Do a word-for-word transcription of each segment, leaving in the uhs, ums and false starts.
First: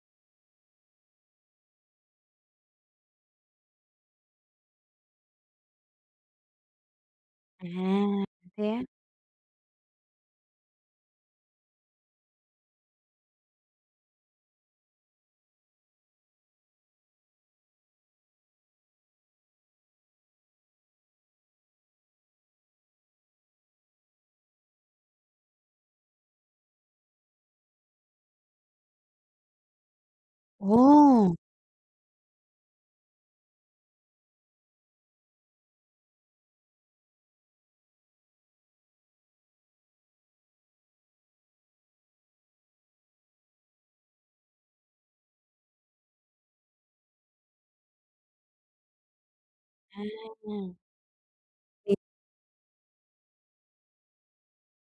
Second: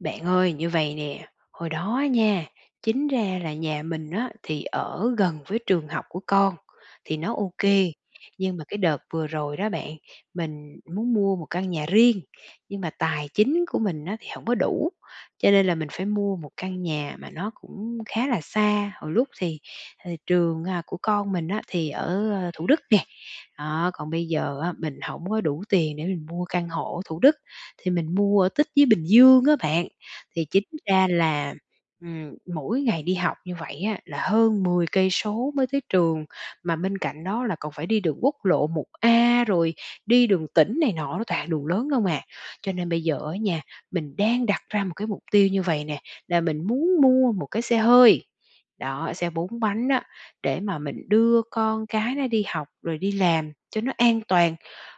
Bạn ơi, như vầy nè, hồi đó á nha, chính ra là nhà mình á thì ở gần với trường học của con, thì nó ô À, kê. Nhưng mà thế cái á? đợt vừa rồi đó bạn, mình muốn mua một căn nhà riêng, nhưng mà tài chính của mình á thì hổng có đủ, cho nên là mình phải mua một căn nhà mà nó cũng khá là xa. Hồi lúc thì, à, trường, à, của con mình á thì ở, a, Thủ Đức nè, đó, còn bây giờ á mình hổng có đủ tiền để mình mua căn hộ ở Thủ Đức, thì mình mua ở tít dưới Bình Dương á bạn. Thì chính ra Ồ. là, ừm, mỗi ngày đi học như vậy á là hơn mười cây số mới tới trường, mà bên cạnh đó là còn phải đi đường quốc lộ 1A, rồi đi đường tỉnh này nọ nó toàn đường lớn không à. Cho nên bây giờ á nhà, mình đang đặt ra một cái mục tiêu như vầy nè, là mình muốn mua một cái xe hơi, đó, xe bốn bánh á, để À. mà mình đưa con Thì cái nó đi học rồi đi làm cho nó an toàn.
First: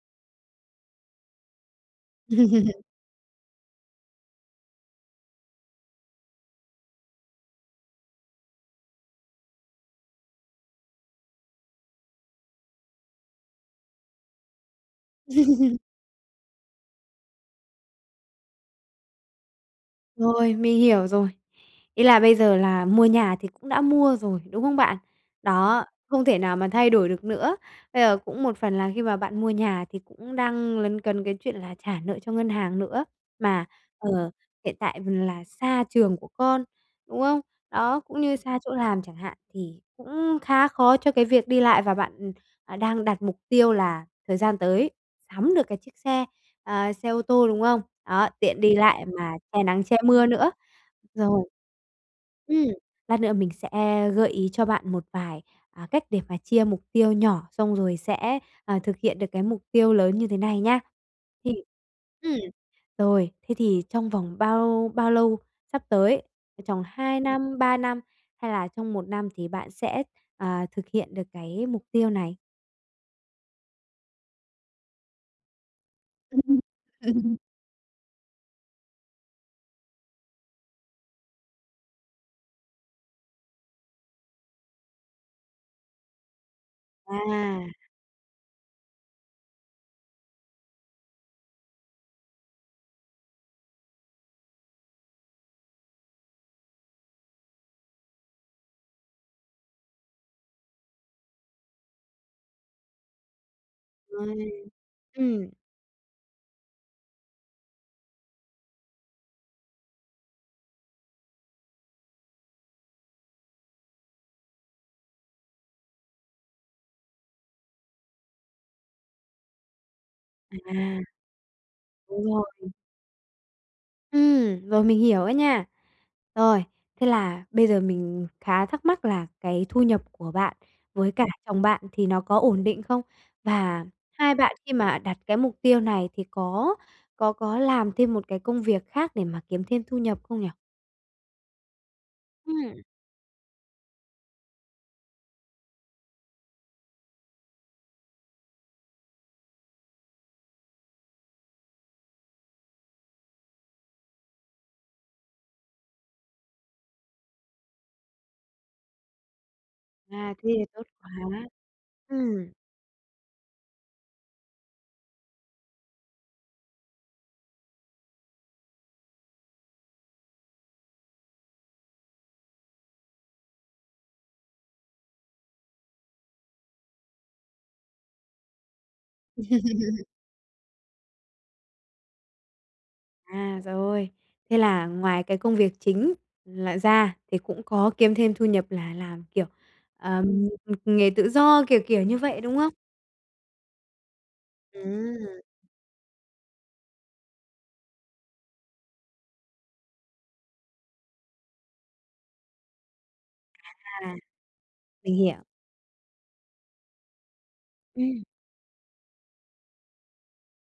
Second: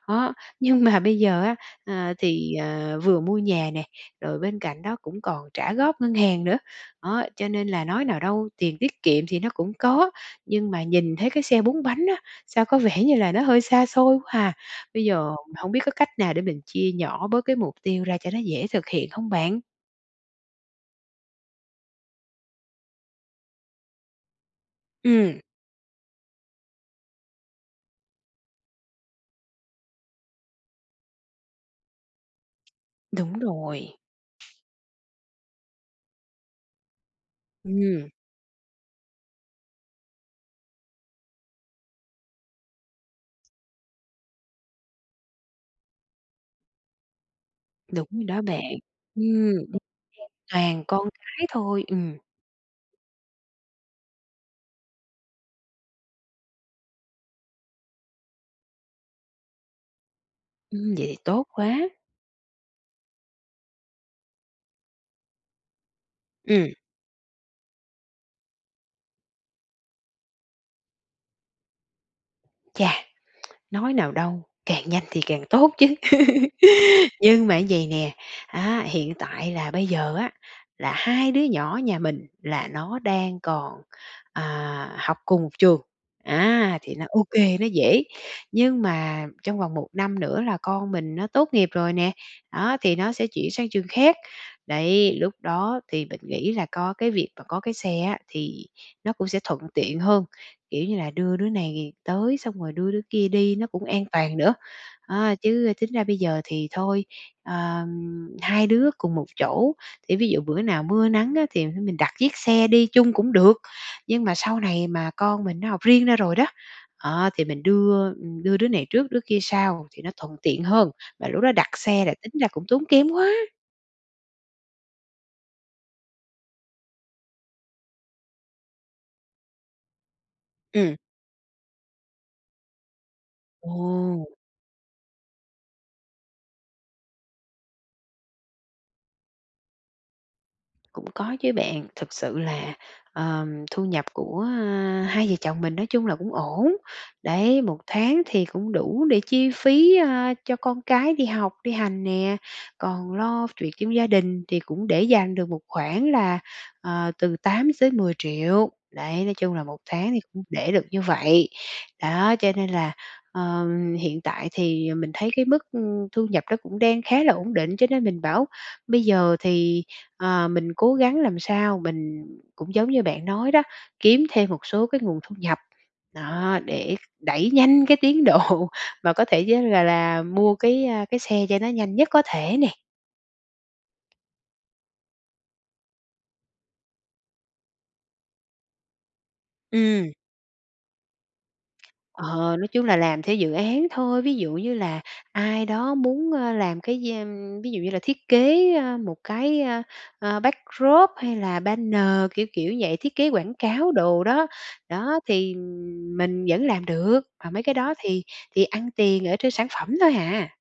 Đó, nhưng mà bây giờ á, à, thì, ờ, vừa mua nhà nè rồi bên cạnh đó cũng còn trả góp ngân hàng nữa. Đó, cho nên là nói nào đâu tiền tiết kiệm thì nó cũng có, nhưng mà nhìn thấy cái xe bốn bánh á, sao có vẻ như là nó hơi xa xôi quá à. Bây giờ hông biết có cách nào để mình chia nhỏ bớt cái mục tiêu ra cho nó dễ thực hiện không bạn? Rồi, mình hiểu rồi. Ý là bây giờ là mua nhà thì cũng đã mua rồi, đúng không bạn? Ừm. Đó, không thể nào mà thay đổi được nữa. Bây giờ cũng một phần là khi mà bạn mua nhà thì cũng đang lấn cấn cái chuyện là trả nợ cho ngân hàng nữa. Đúng Mà, rồi. ờ, hiện tại là xa trường của con, đúng không? Đó, Ừm. cũng như xa chỗ làm chẳng hạn, thì cũng khá khó cho cái việc đi lại và bạn, à, đang đặt mục tiêu là thời gian tới sắm được cái chiếc xe, à, xe ô tô, đúng không? Đúng Đó, đó tiện bạn. đi lại mà Ừm, che [unintelligible] nắng che mưa nữa. toàn con cái Rồi, thôi, ừm. ừm, lát nữa mình sẽ gợi ý cho bạn một vài, à, cách để mà chia mục tiêu nhỏ, xong rồi sẽ, à, thực hiện được cái mục tiêu lớn như thế này nha. Ừm, vậy thì tốt Thì quá. ừm, rồi, thế thì trong vòng bao bao lâu sắp tới, ờ, Ừm. tròng hai năm, ba năm hay là trong một năm thì bạn sẽ, à, thực hiện được cái mục tiêu này? Chà, nói nào đâu, càng nhanh thì càng tốt chứ. Ừm, ừm. Ừm. Nhưng mà vậy nè á, hiện tại là bây giờ, á là hai đứa nhỏ nhà mình là nó đang còn, à, học cùng trường, á thì nó ô kê, nó À. dễ, nhưng mà trong vòng một năm nữa là con mình nó tốt nghiệp rồi nè, đó, thì nó sẽ chuyển sang trường khác. Đấy, lúc đó thì mình nghĩ là có cái việc mà có cái xe á, thì nó cũng sẽ thuận tiện hơn, kiểu như là, đưa đứa này tới xong rồi đưa đứa kia đi nó cũng an toàn Rồi, nữa. À, ừm. chứ tính ra bây giờ thì thôi, ờ, hai đứa cùng một chỗ thì ví dụ bữa nào mưa nắng á thì thôi mình đặt chiếc xe đi chung cũng được, nhưng mà sau này mà con mình nó học riêng ra rồi đó, ờ, thì mình đưa, ừm, đưa đứa này trước đứa kia sau thì nó thuận À, tiện hơn, và lúc đó đặt xe là đúng tính ra cũng rồi. tốn kém quá. Ừm, rồi mình hiểu á nha. Rồi, thế là bây giờ mình khá thắc mắc là cái thu nhập của bạn Ừm. với cả chồng bạn thì nó có ổn định không? Và Ồ! hai bạn khi mà đặt cái mục tiêu này thì có có có làm thêm một cái công việc khác để mà kiếm thêm thu nhập không nhỉ? Cũng có chứ bạn, thực sự là, Ừm. ờ, thu nhập của hai vợ chồng mình nói chung là cũng ổn. Đấy, một tháng thì cũng đủ để chi phí, ơ, cho con cái đi học, đi hành nè, còn lo chuyệt trong gia đình, thì cũng để dành được một khoản là, ờ, từ tám tới mười triệu. Đấy, nói chung là một tháng thì À, cũng thế thì để tốt được như vậy. quá. Đó, cho Ừm. nên là, ờ, hiện tại thì mình thấy cái mức, ưm, thu nhập nó cũng đang khá là ổn định, cho nên mình bảo bây giờ thì, ờ, mình cố gắng làm sao mình cũng giống như bạn nói đó, kiếm thêm một số cái nguồn thu nhập. Đó, để đẩy nhanh cái tiến độ mà có thể vớ là là mua cái, a, cái xe cho nó nhanh nhất có thể nè. À, rồi. Thế là ngoài cái công việc chính là ra thì cũng có kiếm thêm thu nhập là làm, kiểu, Ừm. ờm, ừm, nghề tự do, kiểu kiểu như vậy, Ờ, đúng nói không? chung là làm theo dự án thôi. Ví dụ như là Ừm. ai đó muốn, ơ, làm cái [unintelligible] ví dụ như là thiết kế, a, một cái, a, à, backdrop hay là banner, kiểu kiểu vậy, thiết kế quảng cáo À. đồ đó. Mình Đó, hiểu. thì mình vẫn làm được, mà mấy cái đó thì Ừm. thì ăn tiền ở trên sản phẩm thôi à.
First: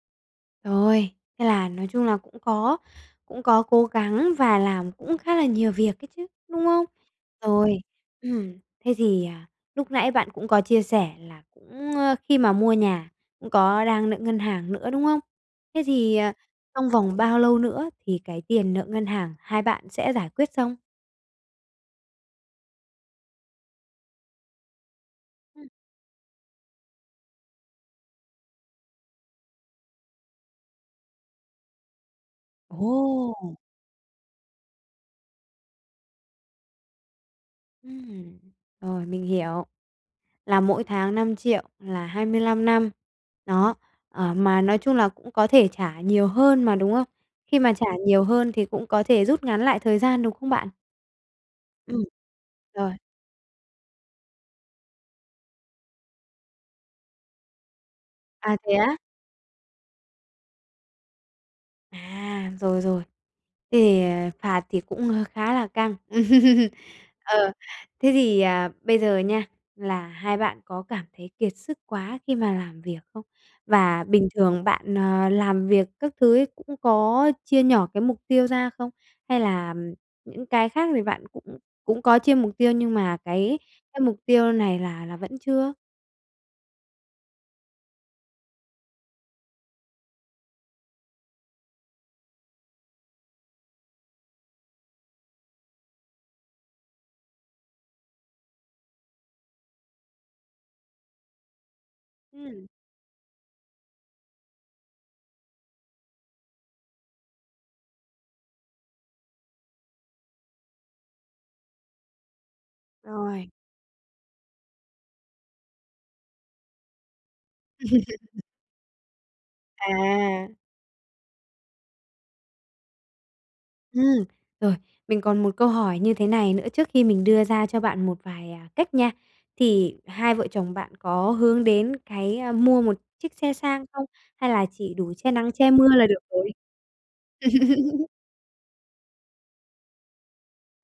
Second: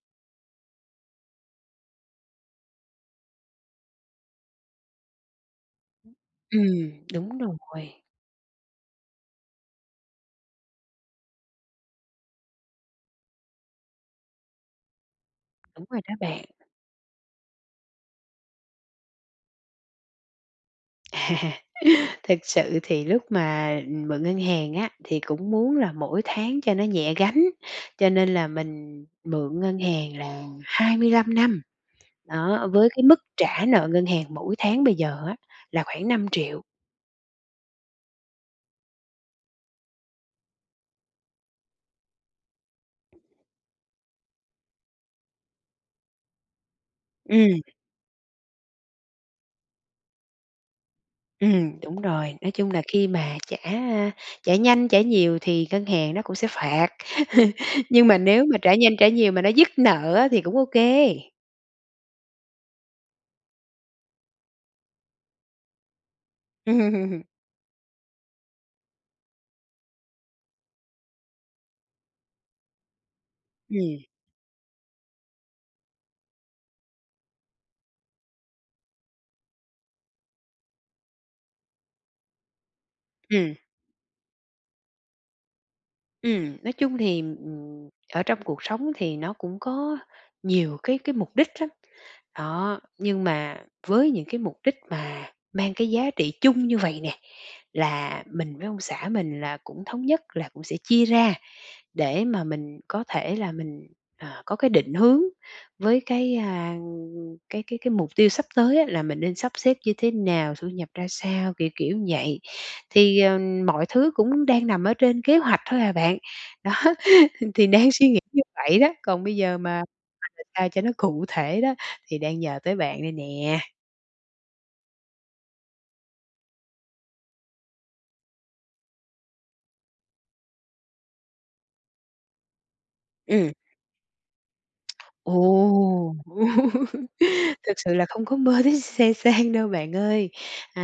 Rồi, thế là nói chung là cũng có cũng có cố gắng và làm cũng khá là nhiều việc ấy chứ, đúng không? Ừm, đúng Rồi, rồi. ừm, thế thì, à, lúc nãy bạn cũng có chia sẻ là cũng, ơ khi mà mua nhà cũng có đang nợ ngân hàng nữa, đúng không? Thế Đúng rồi đó thì, ờ, bạn. trong vòng bao lâu nữa thì cái tiền nợ ngân hàng hai bạn sẽ giải quyết xong? À. Thực sự thì lúc mà, ừm, mượn ngân hàng á thì cũng Ừm. muốn là mỗi tháng cho nó nhẹ gánh, cho nên là mình mượn ngân hàng là hai mươi lăm năm, đó, với cái mức Ồ! trả nợ ngân hàng mỗi tháng bây giờ á là khoảng năm triệu. Ừm, rồi, mình hiểu, là mỗi tháng năm triệu, là hai mươi lăm năm. Đó, ờ, mà nói chung là cũng có thể trả nhiều hơn mà, đúng không? Khi Ừm. mà trả nhiều hơn thì cũng có thể rút ngắn lại thời gian, đúng không bạn? Ừm, đúng Ừm, rồi, nói chung là rồi. khi mà trả, a, trả nhanh, trả nhiều thì ngân hàng nó cũng sẽ phạt. Nhưng mà nếu mà À, thế trả á? nhanh, trả nhiều mà nó dứt nợ á thì cũng ô kê. À, rồi, rồi, thì, ờ, phạt thì cũng, ơ, khá là căng. Ờ, thế thì, à, bây giờ nha là hai bạn có cảm thấy kiệt sức quá khi mà làm việc không? Ừm. Và bình thường bạn, ờ, làm việc các thứ ấy cũng có chia nhỏ cái mục tiêu ra không? Hay làm những cái khác thì bạn cũng cũng có chia mục tiêu nhưng mà Ừm. cái cái mục tiêu này là là vẫn chưa? Ừm, nói chung thì, ừm, ừm, ở trong cuộc sống thì nó cũng có nhiều cái cái mục đích lắm. Đó, nhưng mà với những cái mục đích mà mang cái giá trị chung như vầy nè, là mình với ông xã mình là cũng thống nhất là cũng sẽ chia ra, để mà Ừm. mình có thể là mình, à, có cái định hướng với cái, a, ưm, ưm, cái cái cái mục tiêu sắp tới á là mình nên sắp xếp như thế nào? Thu nhập ra sao? Kiểu kiểu ừn vậy. Thì, ờ, Rồi. mọi thứ cũng đang nằm ở trên kế hoạch thôi à bạn, đó thì đang suy nghĩ như vậy đó, còn bây giờ mà À! [unintelligible] cho nó cụ thể đó thì đang nhờ tới bạn đây nè. Ừm, rồi, mình còn một câu hỏi như thế này nữa trước khi mình đưa ra cho bạn một vài, à, cách nha. Thì hai vợ chồng bạn có hướng đến cái, a, mua một chiếc Ừm. xe sang không? Hay là chỉ đủ che nắng che mưa là Ồ! được rồi? Thực sự là không có mơ đến xe sang đâu bạn ơi.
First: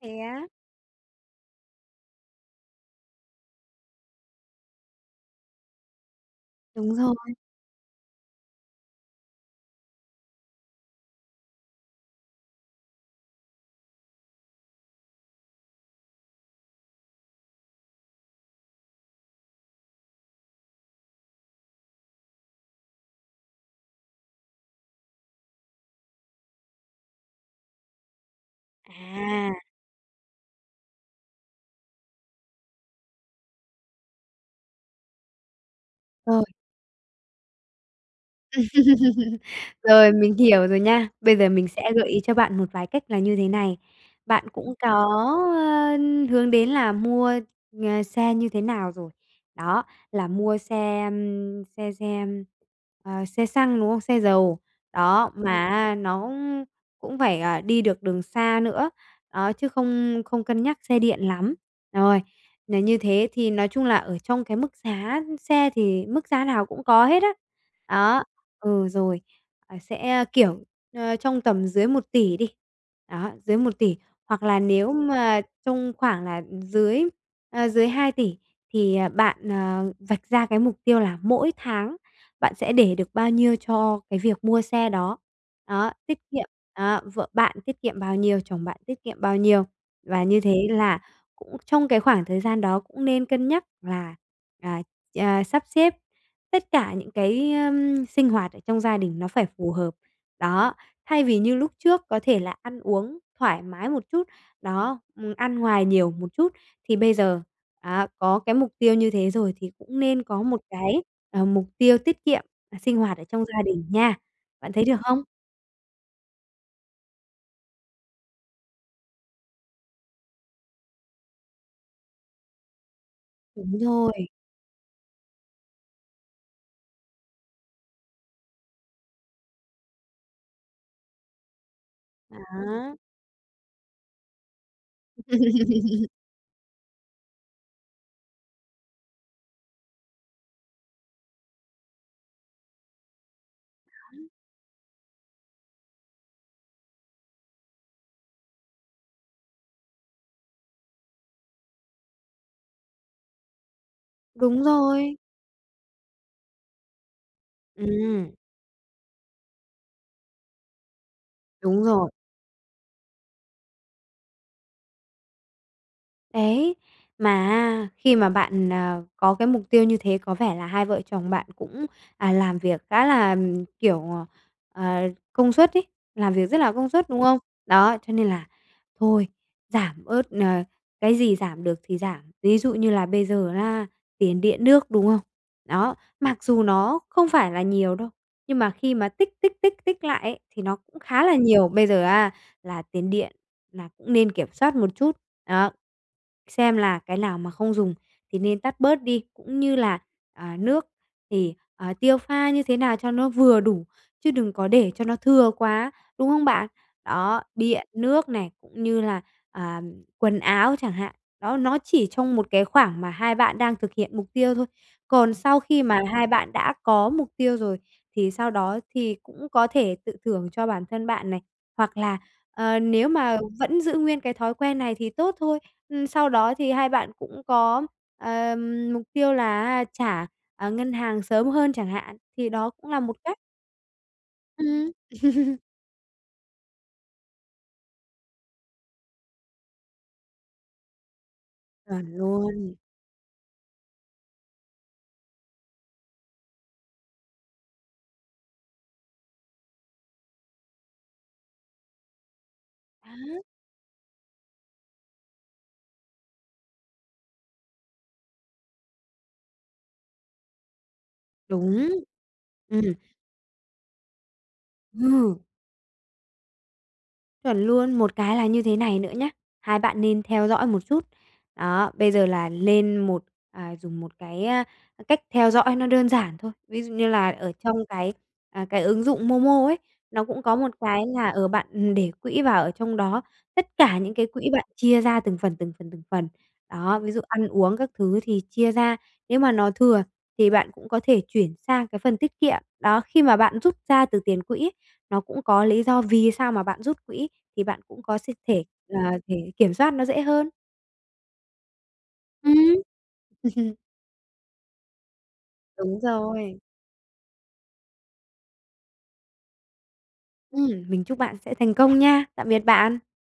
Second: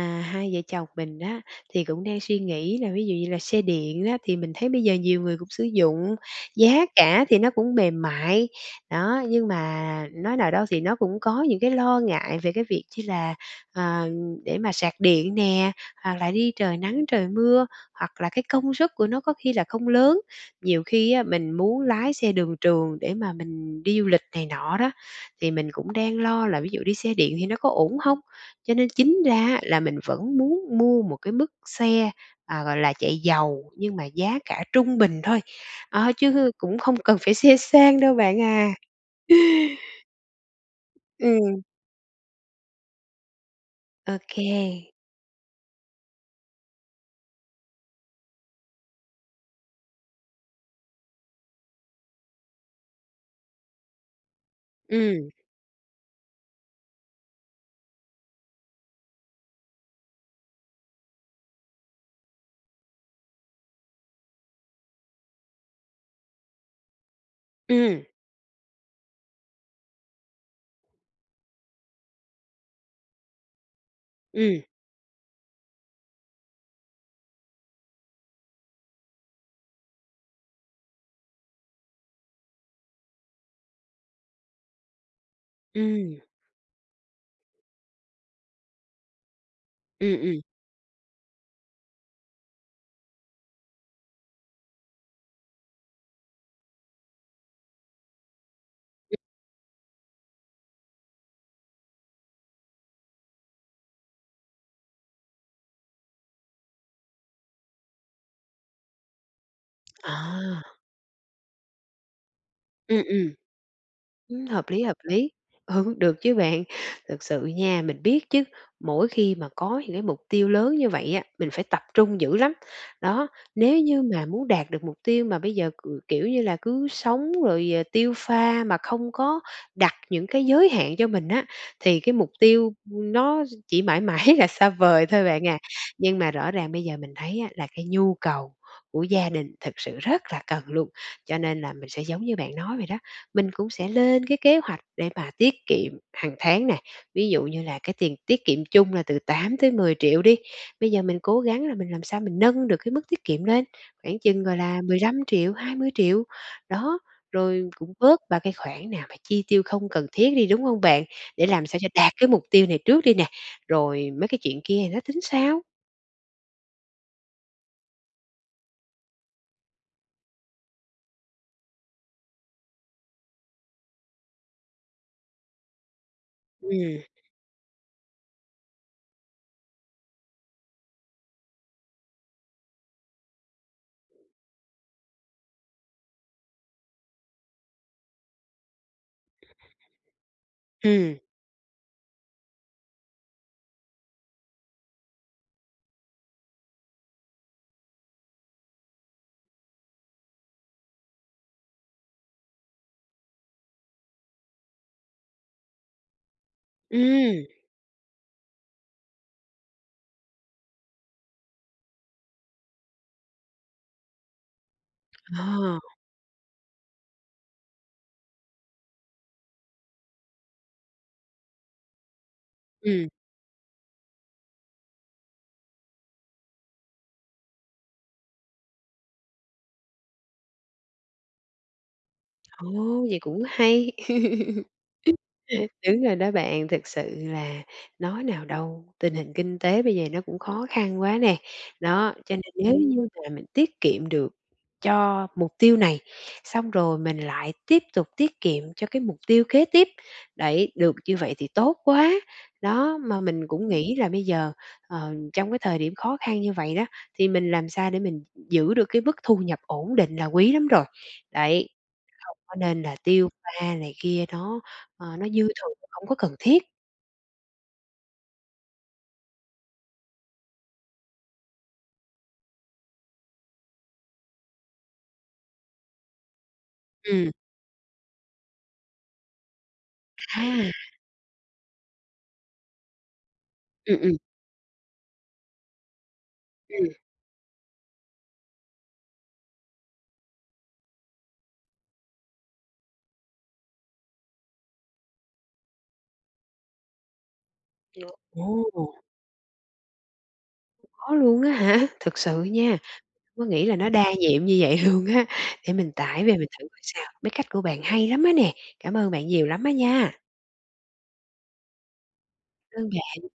Thế á? hai vợ chồng mình á thì cũng đang suy nghĩ là ví dụ như là xe điện á thì mình thấy bây giờ nhiều người cũng sử dụng, giá Đúng rồi. cả thì nó cũng mềm mại, đó. Nhưng mà nói nào đâu thì nó cũng có những cái lo ngại về cái việc chi là, ờ, để mà sạc điện nè, hoặc là đi trời nắng, trời mưa hoặc là cái công xuất của nó có khi là không lớn. Nhiều khi á mình muốn lái xe đường trường để mà mình đi du lịch này nọ đó, thì mình cũng đang lo là ví dụ đi xe điện thì nó có ổn hông? Cho nên chính ra À! á là mình vẫn muốn mua một cái mức xe, à, gọi là, chạy dầu nhưng mà giá cả trung bình thôi, á, Rồi. chứ cũng không cần phải xe sang đâu bạn à. Rồi, mình hiểu rồi nha, bây giờ Ừm. mình sẽ gợi ý cho bạn một vài cách là như thế này. Ô Bạn cũng kê. có, ơ, hướng đến là mua, à, xe như thế nào rồi. Đó, là mua xe, ưm, xe xe, ưm, ờ, xe xăng, đúng không? Xe dầu, đó, Ừm. mà á nó cũng cũng phải, à, đi được đường xa nữa, đó, chứ không không cân nhắc xe điện lắm. Rồi, nà như thế thì nói chung là ở trong cái mức giá xe thì mức giá nào cũng có hết á. Ừm. Đó, ừ, rồi, à, sẽ, kiểu, ơ, trong tầm dưới một tỷ đi, đó, dưới một tỷ, hoặc là Ừm. nếu mà trong khoảng là dưới, à, dưới hai tỷ thì, ờ, bạn, ờ, vạch ra cái mục tiêu là mỗi tháng bạn sẽ để được bao nhiêu cho cái việc mua xe đó. Đó, tiết Ừm. kiệm, đó, vợ bạn tiết kiệm bao nhiêu, chồng bạn tiết kiệm bao nhiêu. Ừm, Và ừm. như thế là cũng trong cái khoảng thời gian đó cũng nên cân nhắc là, à, ờ, sắp xếp tất cả những cái, ờm, sinh hoạt ở trong gia đình nó phải phù hợp. Đó, thay vì như lúc trước có thể là ăn uống thoải mái một chút, đó, ừm, ăn ngoài nhiều một chút thì bây giờ, à, có cái mục tiêu như thế rồi thì cũng nên có một À! cái, ờ, mục tiêu tiết kiệm là sinh Ừm, hoạt ở ừm. trong gia đình nha. Ừm, hợp Bạn lý, thấy hợp được không? lý. Ừ, được chứ bạn, thực sự nha, mình biết chứ, mỗi khi mà có những cái mục tiêu lớn như vậy á, mình phải tập trung dữ lắm. Đó, nếu Đúng như mà rồi. muốn đạt được mục tiêu mà bây giờ cừ kiểu như là, cứ sống rồi, ờ, tiêu pha mà không có đặt những cái giới hạn cho mình á thì cái mục tiêu, Đó. ưm, nó chỉ mãi mãi là xa vời thôi bạn à. Nhưng mà rõ ràng bây giờ mình thấy á là cái nhu cầu của gia đình thật sự rất là cần luôn, cho nên là mình sẽ giống như bạn nói vậy đó, mình cũng sẽ lên cái kế hoạch để mà tiết kiệm hằng tháng nè. Ví dụ như là cái tiền tiết kiệm chung là từ tám tới mười triệu đi, bây giờ mình cố gắng là mình làm sao mình nâng được cái mức tiết kiệm lên, khoảng chừng, gọi Đúng là, mười lăm rồi. triệu hai mươi triệu. Đó, rồi cũng bớt Ừm. ba cái khoản nào mà chi tiêu không cần thiết đi, đúng hông bạn? Để làm sao Đúng cho rồi. đạt cái mục tiêu này trước đi nè rồi mấy cái chuyện kia thì nó tính sau. Đấy, mà á, khi mà bạn, à, có cái mục tiêu như thế có vẻ là hai vợ chồng bạn cũng, à, làm việc khá là, kiểu, ờ, công suất ấy, làm việc rất là công Ừm. suất, đúng không? Đó, cho nên là thôi, giảm bớt, ờ cái gì giảm được thì giảm. Ví dụ như là bây giờ á, tiền điện nước, đúng không? Đó, mặc dù nó không phải là nhiều đâu, nhưng mà khi mà tích, tích, tích, tích lại ấy thì nó cũng Ừm. khá là nhiều. Bây giờ á là tiền điện nà cũng nên kiểm soát một chút, đó, xem là cái nào mà không dùng thì nên tắt bớt đi, cũng như là, à, nước thì, ờ, tiêu pha như thế nào cho nó vừa đủ, chứ đừng có để cho nó thừa quá, đúng không bạn? Đó, Ừm. điện, nước này, cũng như là, à, quần áo chẳng hạn. Đó, nó chỉ trong một cái khoảng mà hai bạn đang thực hiện mục tiêu thôi. Còn sau Ờ. khi mà hai bạn đã có mục tiêu rồi, thì sau đó thì cũng có thể tự thưởng cho bản thân bạn này. Hoặc là, ờ, Ừm. nếu mà vẫn giữ nguyên cái thói quen này thì tốt thôi, ưm, sau đó thì hai bạn cũng có, ờ, mục tiêu là á trả, à, ngân hàng sớm hơn chẳng hạn, thì Ồ, đó cũng là một vậy cách. cũng hay. Ừm. Đúng rồi đó bạn, thực sự là nói nào đâu, tình hình kinh tế bây giờ nó cũng khó khăn quá nè. Chuẩn Đó, cho nên nếu luôn. như mà mình tiết kiệm được cho mục tiêu này, xong rồi mình lại tiếp tục tiết kiệm cho cái mục tiêu kế tiếp, đấy, được như vậy thì tốt quá. Đó, Ờ. mà mình cũng nghĩ là bây giờ, ờm, trong cái thời điểm khó khăn như vậy đó thì mình làm sao để mình giữ được cái mức thu nhập ổn định là quý lắm rồi, đấy. Đúng, Không có nên ừm. là tiêu pha này kia nó, ờ, nó Ờ. dư thừa, hổng có cần thiết. Chuẩn luôn. Một cái là như thế này nữa nhá, hai bạn nên theo dõi một chút. Đó, bây giờ là lên một à, dùng một cái, a, cách theo dõi nó đơn giản thôi. Ví dụ như là Ừm. ở trong cái, à, cái ứng dụng MoMo ấy, nó cũng có một À. cái là, ờ, bạn để quỹ vào ở trong đó, tất cả Ừm, những ừm. cái quỹ bạn chia ra từng phần, từng phần, từng phần. Ừm. Đó, ví dụ ăn uống các thứ thì chia ra. Nếu mà nó thừa, thì bạn cũng có thể chuyển sang cái phần tiết kiệm. Đó, khi mà bạn rút ra từ tiền quỹ, nó cũng có lý do vì sao mà bạn rút quỹ thì bạn cũng [unintelligible] có s thể Ồ. là để kiểm soát nó dễ hơn. Có luôn á hả? Thực sự Ừm. nha có nghĩ là nó đa nhiệm như vậy luôn á để mình Đúng tải về mình rồi. thử coi sao. Mấy cách của bạn hay lắm á nè, cảm ơn bạn nhiều lắm á nha. Ừm, mình chúc bạn sẽ thành công nha. Tạm biệt Ơn bạn. bạn.